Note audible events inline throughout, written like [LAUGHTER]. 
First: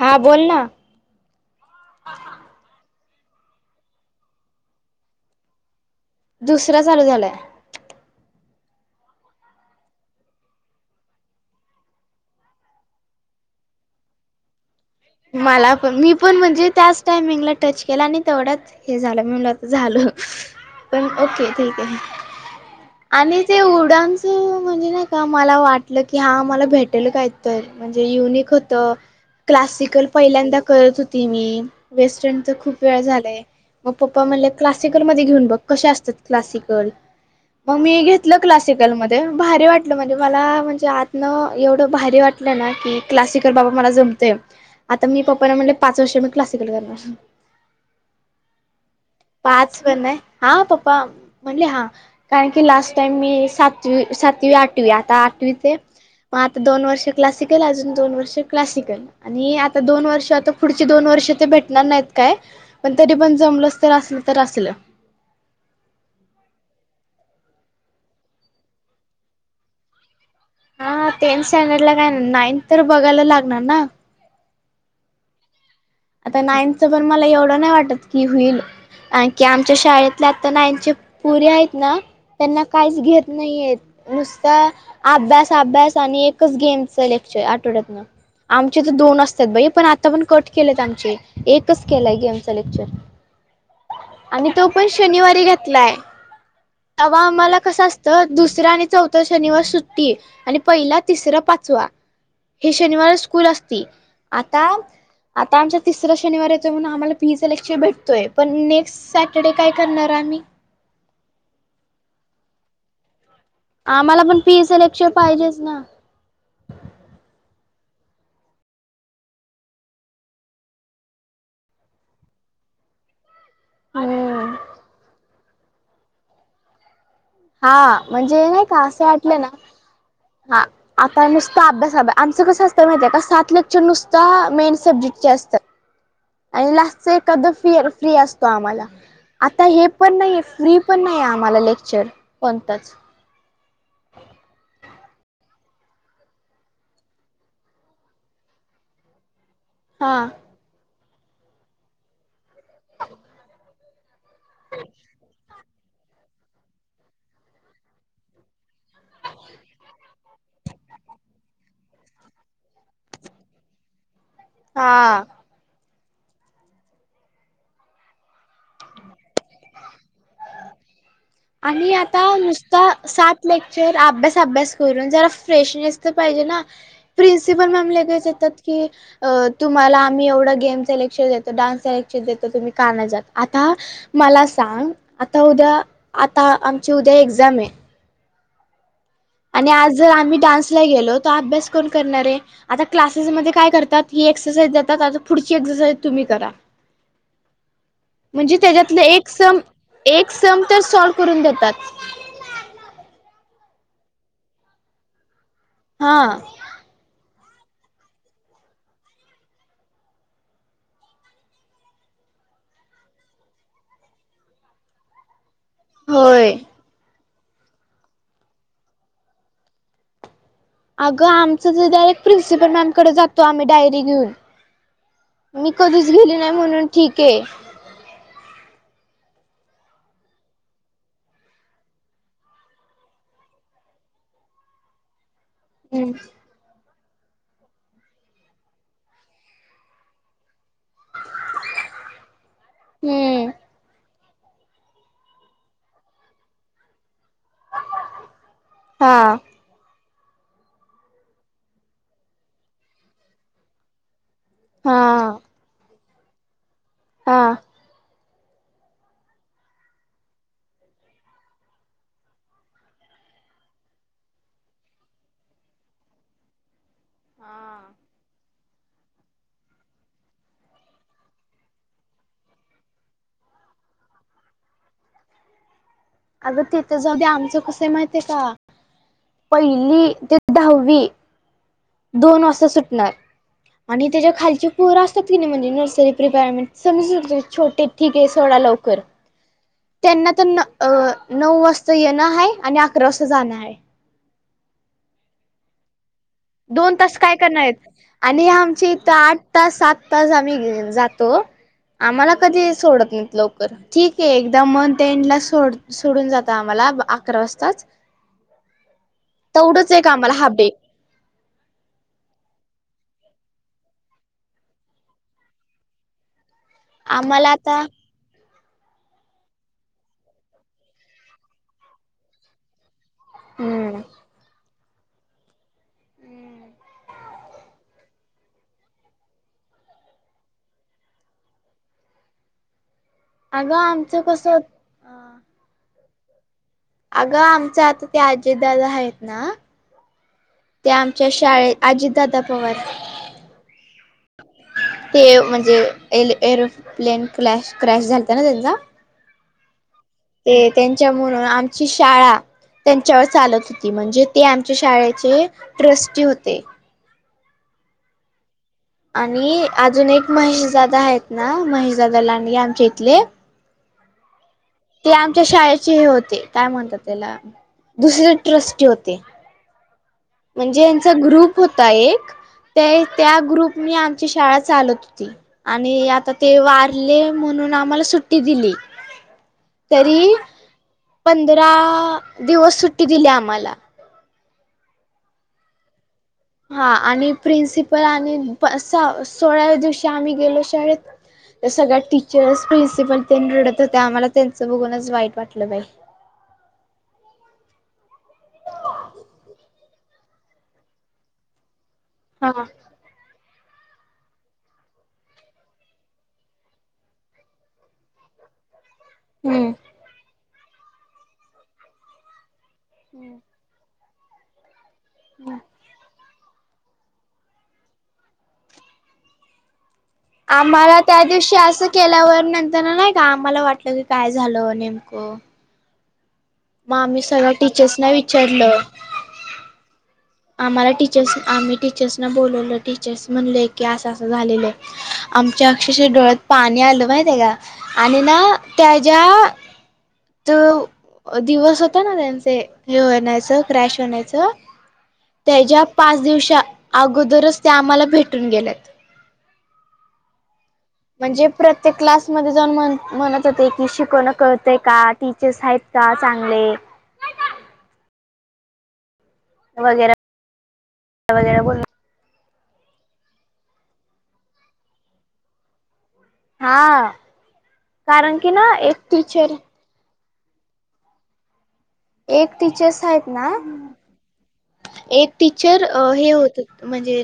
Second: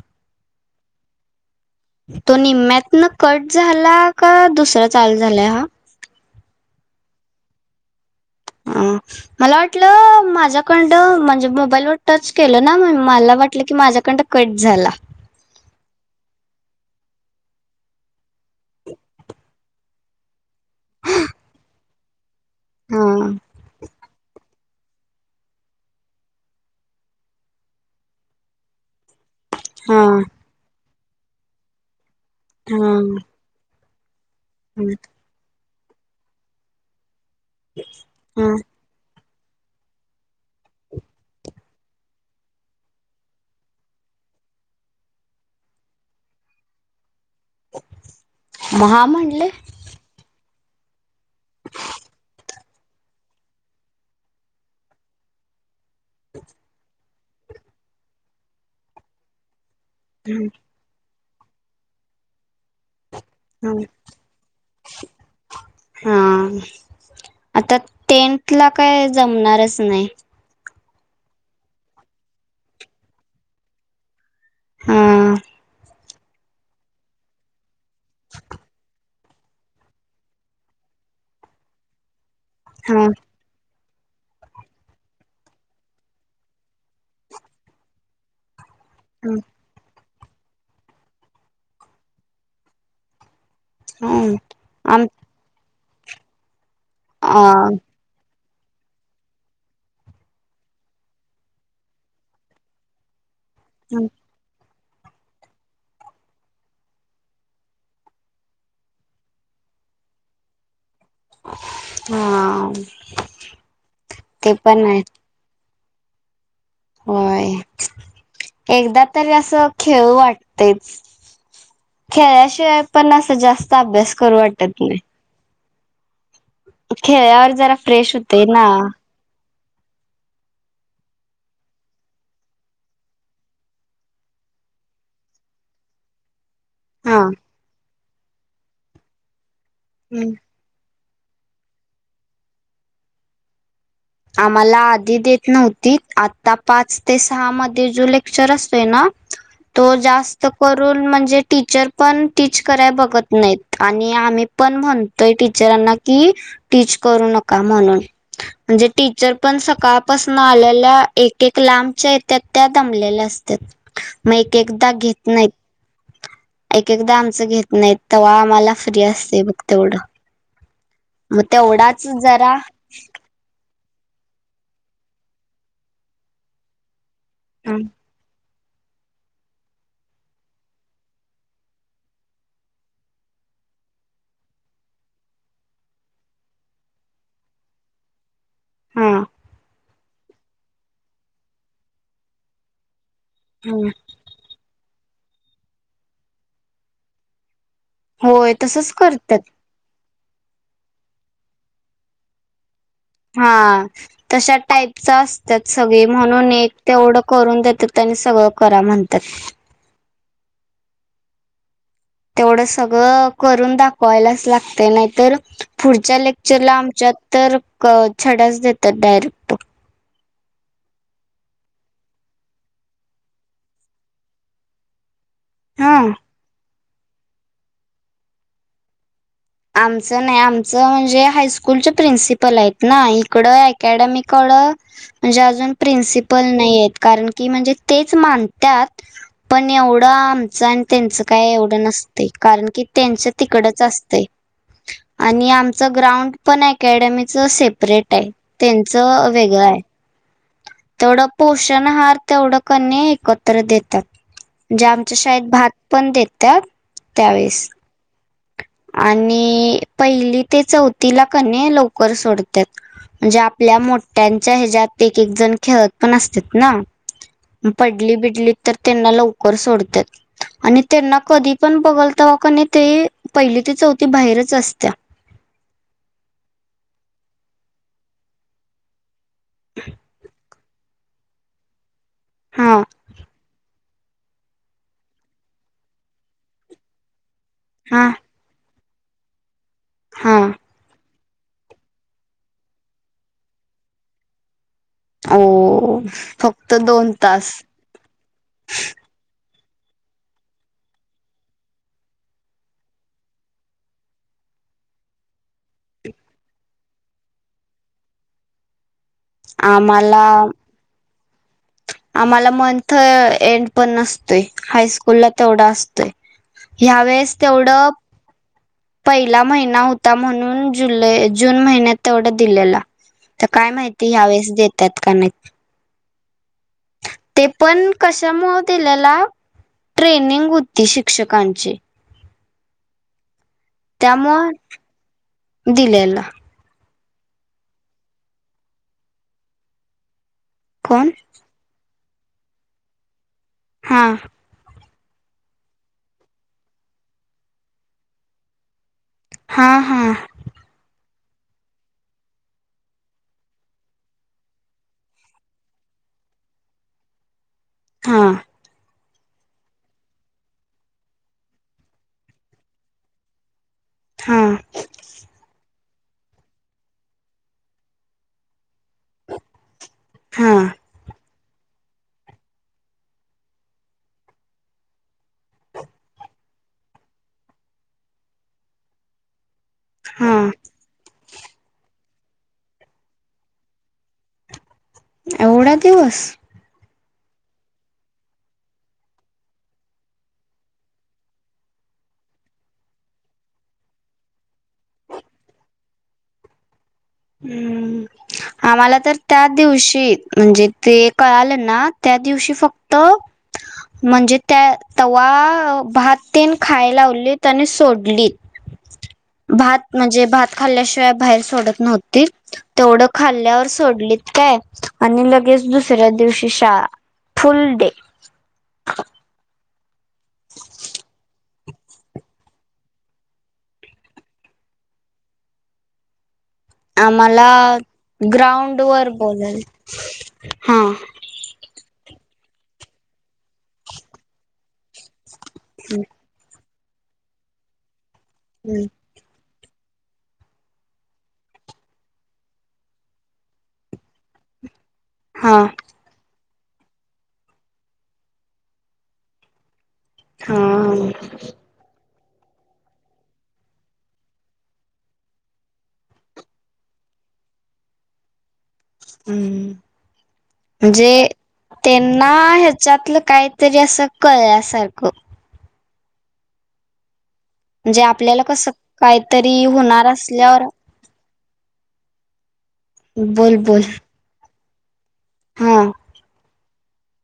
हा बोल ना तो निम्म्यातन कट झाला का दुसरा चाल झालाय हा दुसरं चालू झालाय अ [INAUDIBLE] मला वाटलं माझ्याकडडं म्हणजे मोबाईलवर टर्च केलं ना मला वाटलं की माझ्याकडं कट झाला मला पण मी पण म्हणजे त्याच टायमिंगला टच केला आणि तेवढंच हे झालं मीला आ झालं पण ओके ठीक आहे हा आणि ते उडानच म्हणजे ना मला वाटलं की हा मला भेटल कात म्हणजे युनिक होत क्लास हा पहिल्यांदा करत होती मी वेस्टर्न तर खूप हा वेळ झालाय मग पप्पा म्हण,, क्सिकलेन ब क क् मी क्. हा ल मध्ये भारी वाटलं म्हणजे मला म्हणजे आतनं,, एवढं भारी वाटलं ना की क्लासिकल बाबा मला जमतेय. आता मी पप्पाना म्हटले पाच वर्ष म क्लासिकल करणार. महा म्हणले, ब आहे हा पप्पा म्हणले हा कार लास्ट टाईम मी सात सातवी आठवी आता आठवी मग आता दोन वर्ष क्लासिकल अजून दोन वर्ष क्लासिकल आणि आता दोन वर्ष आता पुढ दोन वर्ष ते भेटणार नाहीत काय पण तरी पण जमल तर असल तर असल. हा आता टेंट ला काय जमणारच नाही. हा टेन्थ स्टँडर्ड ला काय ना नाइनथ तर बघायला लागणार ना. हां. आता नाईनथच पण मला एवढं नाही वाटत की होईल ना,, कि आमच्या शाळेतले आता नांचे पुरीे आहेत ना त्यांना काहीच हा घेत नाहीयेत. नुसत अभ्यास अभ्यास आणि एकच गेमच लेक्चर आठवड्यात ना. आमचे तर दोन असतात भाई पण आता पण कट केलेत आमचे एकच केलाय गेमचा लेक्चर. ह आणि तो पण आम शनिवारी घेतलाय तवा हा आम्हाला कसा असत. तर दुसरा आणि चौथा शनिवार सुट्टी आणि पहिला तिसरा पाचवा. हे शनिवार स्कूल असते आता आता आमचा तिसरा शनिवार येतो म्हणून आम्हाला पीईच लक्क्षर भेटतोय पण नेक्स्ट सॅटरडे काय करणार आहे आम्ही. ह.. आम्हाला पण पीसलक्क्षर पाहिजेच ना. होय एकदा तरी असं खेळ वाटतेच. खेळाशिवाय पण अस जास्त अभ्यास करू हम्म वाटत नाही. खेळवर जरा फ्रेश होते ना. अस वाटलं ना, हा. आता नुसता अभ्यास आमचं कसं असतं माहिती आहे का सात क्चर नुसता मेन सब्जेक्टचे असतात. आणि लास्टच हा. एखाद फ फ्री असतो आम्हाला आता हे पण हम्म. नाही फ्री,, पण नाही आम्हाला लेक्चर कोणताच. आम्हाला आधी देत नव्हती आता पाच ते सहा मध्ये जो लेक्चर असतोय ना तो हा जास्त करून म्हणजे टीचर पण टीच कराय बघत नाहीत. आणि आम्ही पण म्हणतोय टीचरांना की टीच करू नका म्हणून. म्हणजे टीचर पण सकाळपासून आलेल्या एक एक लांबच्याहत्यात त्या दमलेल्या असत. मग एक एकदा हा घेत नाही. एक एकदा आमचं घेत नाहीत तवा आम्हाला फ्री असते बघ तेवढं. मग आणि तेवढाच आता जरा नुसता सात लेक्चर अभ्यास अभ्यास करून जरा फ्रेश नस तर पाहिजे ना. प्रिन्सिपल मॅम ललेगेच येतात की, अ तुम्हाला आम्ही एवढं गेम सलेक्शन देतो डान्स सलेक्शन देतो तुम्ही काना जात आता,, मला सांग आता उद्या आता आमची उद्या एक्झाम आहे. हा. आणि आज जर आम्ही डान्सला गेलो तर अभ्यास कोण करणार आहे आता क्लासेसमध्येध्ये काय करतात,, ही एक्सरसाइज देतातता पुढची एक्सरसाईज तुम्ही करा. होय म्हणजे तसच त्याच्यातलं एक करतात सम एक सम तर सॉल्व करून देतात. हा तशा टाईपच असतात सगळे हा म्हणून एक तेवढं करून देतात त्यांनी सगळं करा म्हणतात. तेवढं सगळं करून दाखवायलाच लागत नाहीतर पुढच्या होय लेक्चरला आमच्यात तर छडाच देतात डायरेक्ट अगं आमचं डायरेक्ट प्रिनसिपलॅमकडे जातो आम्ही डायरी घेऊन मी हा कधीच गेली नाही म्हणून ठीक आहे आमचं नाही आमचं म्हणजे हायस्कूलचे प्रिन्सिपल आहेत ना इकडं अकॅडमीकडं म्ह जाजून हम्म प्रन्सिपल नाही कारण की म्हणजे तेच मानतात पण एवढं आणि त्यांच काय एवढं नसते कारण की त्यांच तिकडच असते आणि आमचं ग्राउंड पण अकॅडमीच सेपरेट आहे हा त्यांचं वेगळं आहे तेवढं पोषण आहार तेवढं कन एकत्र देतात म्हणजे आमच्या हा शाळेत भात प ते त्या हा. त्यावीस आणि पहिली ते चौथीला कने लवकर सोडतात म्हणजे आपल्या मोठ्यांच्या ह्याच्या्यात एक एक जण खेळत पण असत ना पडली बिडली तर त्यांना लवकर सोडतात आणि त्यांना कधी पण बघलताव का नाही ते पहिली ते चौथी बाहेरच असत्या अगं तिथे जाऊ आमचं कस माहित आहे का पहिली ते दहावी दोन वाषता हा सुटणार आणि त्याच्या खालचे पोर असतात कि नाही म्हणजे नर्सरी प्रिपेरमेंट समज छोटे हा ठीके थोडा लवकर त्यांना हा तर. अ नऊ वाजता येणं आहे आणि अकरा वाजता जाणं आहे. अ. दोन तास काय करणार य आणि आमची इथ आठ. स तास सात तास आम्ही जातो. आम्हाला कधी सोडत नाहीत लवकर ठीक आहे एकदा मंथ एंड ला सोड. सोडून जात आम्हाला अकरा वाजताच तेवढंच एक आम्हाला हाफ डे. आम्हाला मंथ एंड पण नसतोय हायस्कूलला तेवढा असतोय. ह्या वेळेस आम्हाला आता तेवढं. पहिला महिना होता म्हणून जुलै जून महिन्यात तेवढा दिलेला. तर काय हम्म माहिती ह्या वेळेस देतात का नाही. हम्म. ते पण कशा म दिल्याला. ट्रेनिंग होती शिक्षकांची [UNINTELLIGIBLE] आमचं त्यामुं कसं दिलेला अगं आमच आता ते आजीदाादा आहेत ना ते कोण आमच्या शाळे अजितदाादा पवार. हां. ते म्हणजे ए एरोप्लेन क्लॅश क्रॅश झालत ना त्यांचा. हा हा. ते त्यांच्या म्हणून आमची शाळा. त्यांच्यावर चालत होती म्हणजे ते आमच्या शाळेचे ट्रस्टी होते. हा. आणि अजून एक महेशजादा आहेत ना महेशजादा लांडगे आमच्या इथले. हा. ते आमच्या शाळेचे हे होते काय म्हणतात त्याला दुसरी ट्रस्टी होते. हा म्हणजे यांचा ग्रुप होता एक ते त्या ग्रुप मी आमची शाळा चालत होती. आणि आता ते वारले म्हणून आम्हाला सुट्टी दिली. हा तरी पंधरा दिवस सुट्टी दिली आम्हाला. एवढा दिवस. हा आणि प्रिन्सिपल आणि सोळा्व्या दिवशी आम्ही गेलो शाळेत, तर सगळ्या टीचर्स प्रिन्सिपल तेन रडत होत्या आम्हाला त्यांचं बघूनच वाईट वाटलं बाई. हम्, आम्हाला तर त्या दिवशी म्हणजे ते कळाल ना, त्या दिवशी फ [UNINTELLIGIBLE] म्हणजे त्या तव्हा भात तेन खायलावलीत आणि सोडली [UNINTELLIGIBLE] हम्म भात म्हणजे भात खाल्ल्याशिवाय बाहेर सोडत नव्हतीत. तेवढं खाल्ल्यावर सोडलीत काय आणि लगेच दुस दुसऱ्या दिवशी शळा फुल डे. आम्हाला त्या दिवशी असं केल्यावर नंतर नाही का आम्हाला वाटलं की काय झालं नेमकं? मग आम्ही आम्हाला सगळ्या टीचर्सना विचारलं ग्राउंड वर बोलाल आम्हाला टीचर्स आम्ही टीचर्सना बोलवलं टीचर्स म्हणले, की असं असं झालेलं आमच्या अक्षरश डोळ्यात पाणी आलं माहि त्या का आणि ना त्याच्या तर दिवस होता ना त्यांचे हे होण्याचं क्रॅश होण्याचं, हा त्याच्या पाच दिवसा अगोदरच त्या आम्हाला भेटून गेल्यात. हा हा म्हणजे प्रत त्या क्लासमध्ये जाऊन म्हण म्हणत होते की शिकवणं कळतं का? टीचर्स आहेत का चांगले? हम्, वगैरे म्हणजे वगैरे बोल ते ना ह्याच्यातलं काहीतरी असं कळल्यासारखं हा म्हणजे कारण आपल्याला की कसं ना एक टीचर काहीतरी होणार असल्यावर एक टीचर्स आहेत ना, बोल बोल एक हा टीचर हे होत, म्हणजे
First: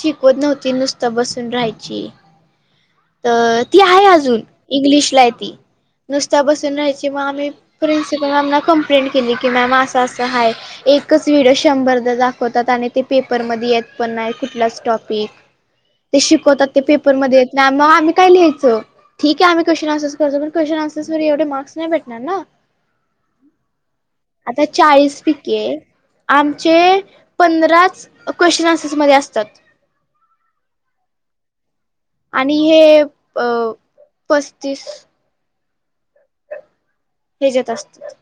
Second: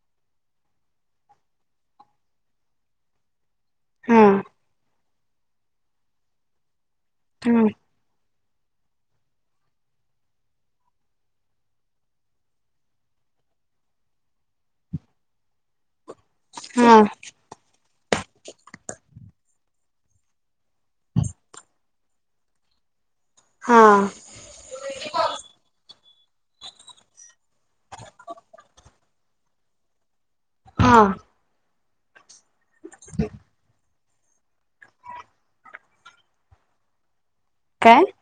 शिकवत नव्हती नुसत बसून राहायची, तर ती आहे हा अजून इंग्लिश लाय ती नुसता बसून राहायची मग आम्ही हा प्रिं्सिपल मॅमना कंप्लें केली की मॅम असं असं हाय एकच व्हिडिओ शंभर द दाखवतात आणि ते पेपरमध्ये येत पण नाही कुठलाच टॉपिक, ते शिकवतात ते हा पेपरमध्ये मग आम्ही काय लिहायचं? ठीक आहे आम् क्वे्शन्स करो पण क्वेशन्सवरवे मार्क् नाही भेटणार ना. हा आता चाळीस पिके आमचे पंधराच क्वेश्चन आन्सर्समध्येध्ये असतात. हा. आणि हे अ पस्तीस हेज्यात काय असतात.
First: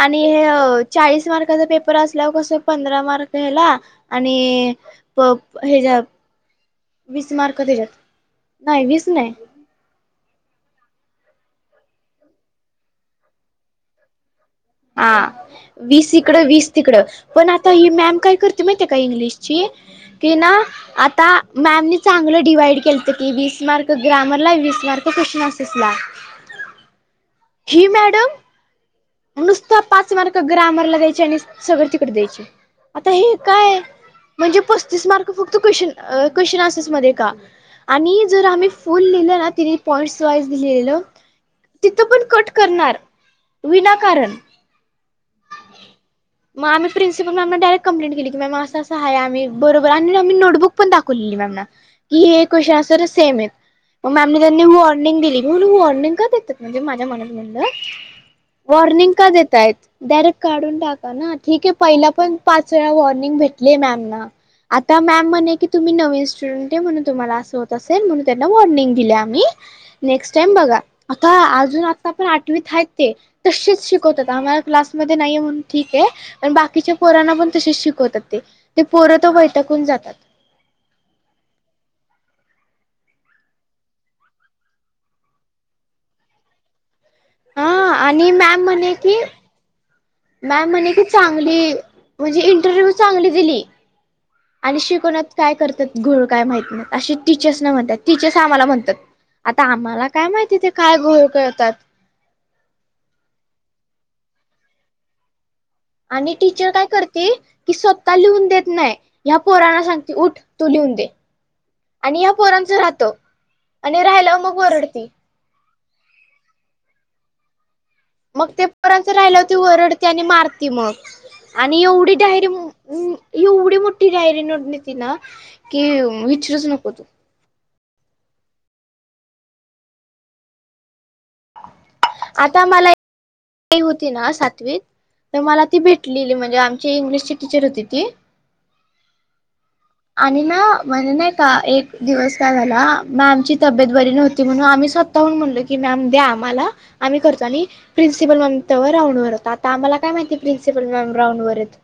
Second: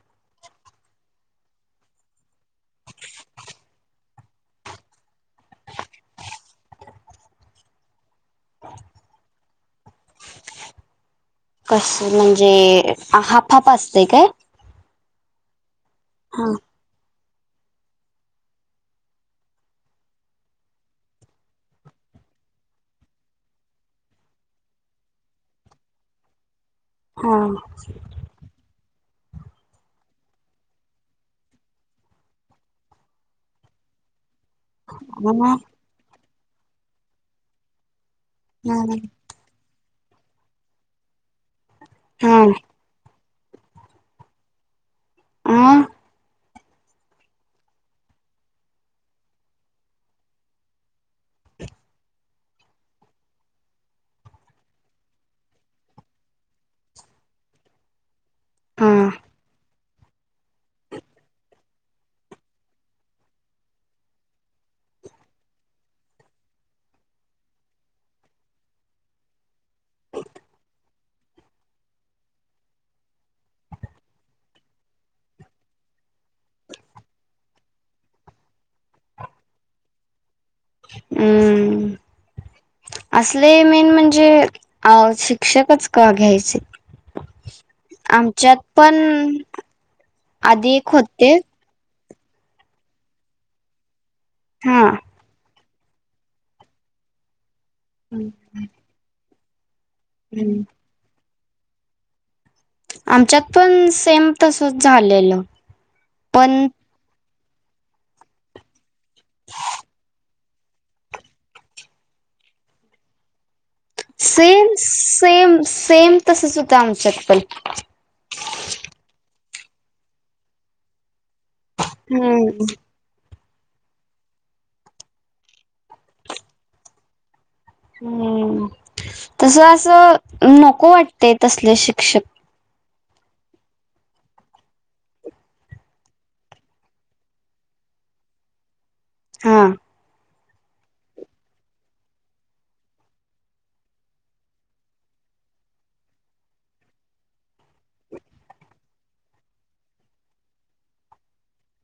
आणि हे चाळीस मार्काचा पेपर असलावर कस पंधरा मार्क ह्याला आणि प हेच्या वीस मार्क दिच्यात नाही, वीस नाही, कस म्हणजे हाप हाप असतय काय? हा वीस, इकडे हा वीस तिकडं पण आता ही मॅम काय करते माहिती का इंग्लिशची, की ना आता मॅमने चांगलं डिवाइड केलं की वीस मार्क ग्रॅमरला वीस मार्क क्वेश्चन असेसला हां नुसतं पाच मार्क ग्रामरला द्यायचे आणि सगळे तिकडे द्यायचे. आता हे काय म्हणजे पस्तीस मार्क हा फक्त क्न क्वेशन आसेस मध्ये का? आणि जर आम्ही हा फुल लिहिललं ना तिने पॉइंट्स वाईज लिहिलेलं, तिथं पण कट हा करणार विनाकारण, आं मगम्ही प्रन्सिल मॅम डयरेट कंपलें केली क मॅम असं आहे आम्ही बरोबर आणि आ् नटबुक पण दाखवली म की हे एक क्वेन अस सेम आहेत मग मॅमने त्यांनी वॉर्निंग दिली म्हणून वॉर्निंग का देतात म्हणजे माझ्या मनात म्हणलं हा वॉर्निंग का दताय आहेत डायरेक्ट काढून टाका ना ठीक आहे पहिला पण पाच वेळा वॉर्निंग भेटलीय मॅम ना आता मॅम म्हणे की तुम्ही नवीन स्टुडंट आहे म्हणून तुम्हाला असं होत असेल म्हणून त्यांना वॉर्निंग दिले आम्ही नेक्स्ट टाइम बघा आता अजून आता पण आठवीत ते तशीच शिकवतात आम्हाला क्लासमध्ये नाहीये म्हणून ठीक आहे प बाकीच्या पोरांना पण तसेच शिकवतात ते ते पोरं तर बैठकून जातात हम्म असले मेन म्हणजे अ शिक्षकच का घ्यायचे हा आणि आमच्यात मॅम म्हणे पण कि मॅम आधी एक म्हणे कि होते चांगली म्हणजे इंटरव्ह्यू चांगली दिली आणि हा शिकवण्यात काय करतात घो काय माह नाही असे टीचर्स न म्हणतात टीचर्स आम्हाला म्हणतात आता आम्हाला काय माहिती ते काय घोळ करळतात आमच्यात पण सेम तसच झालेलं आणि पण टीचर काय करते की स्वतः लिहून देत नाही ह्या पोरांना सांगते उठ तू लिहून दे आणि या्या पोरांचं राहतो सेम सेम सेम तसच उतम चप्पल मग ते पर्यंत राहिले होती ओरडते आणि मारती मग आणि एवढे हम्म यरम् एवढी मोठी डायरी नोडली ती ना की विचरूच नको तू हम्म तस असं नको वाटतेय तसले शिक्षक आता मला का होती ना सातवीत तर मला ती भेटलेली म्हणजे आमची इंग्लिशची टीचर होती ती [INAUDIBLE] हां आणि ना म्हणे नाही का एक दिवस काय झाला मग आमची तब्येत बरी नव्हती म्हणून आम्ही स्वत म्ह क मम्याला आम्ही कर प्र प्रिनसिपल मॅम त रांडर हो आम्हाला काय माहिती प्रिनसिपल मॅम रांडवररेत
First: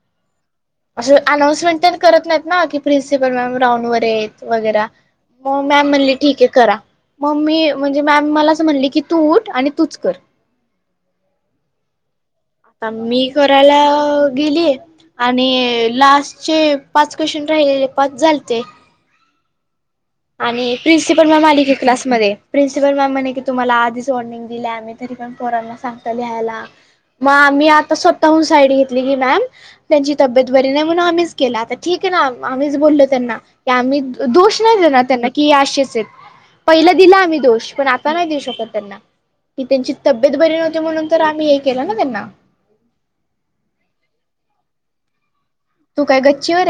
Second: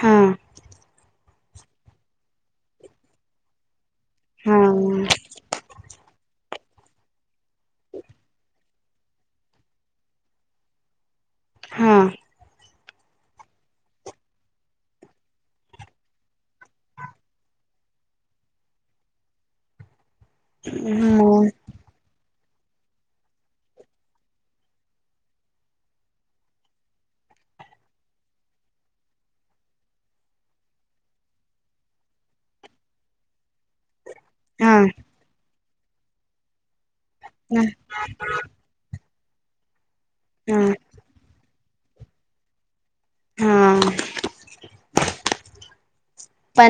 हा असं अनाऊन्समेंट करत नाहीत ना की प्रिन्सिपल मॅम राहवर हा वग मग मॅम म्हणली ठीक आहे करा मम्मी म्हणजे मॅम मला असं म्हणले की तू उट आणि तुचकर हा आता मी करायला गेलीय आणि लास्ट चे पाच क्वेशन राहिलेले पाच झालते आणि प्रिन्सिपल मॅम आली की क्लासमध्ये प्रिनसिपल मॅम म्हणे क तुम्हाला आधीच ड दि आम्ही तरी पण पोरांना सांगता लिहायला मग मी आता स्वतःहून साईड घेतली की मॅम त्यांची तब्येत बरी नाही म्हणून आम्हीच केला आता ठीक आहे ना आम्हीच बोललो त्यांना आम्ही दोष हा नाही देणार त्यांना की असेच आहेत पहिला दिला आम्ही दोष पण आता नाही देऊ शकत त्यांना की त्यांची तब्येत बरी हा नव्हती म्हणून तर आम्ही हे केलं ना त्यांना हा तू काय गच्चीवर आहे पण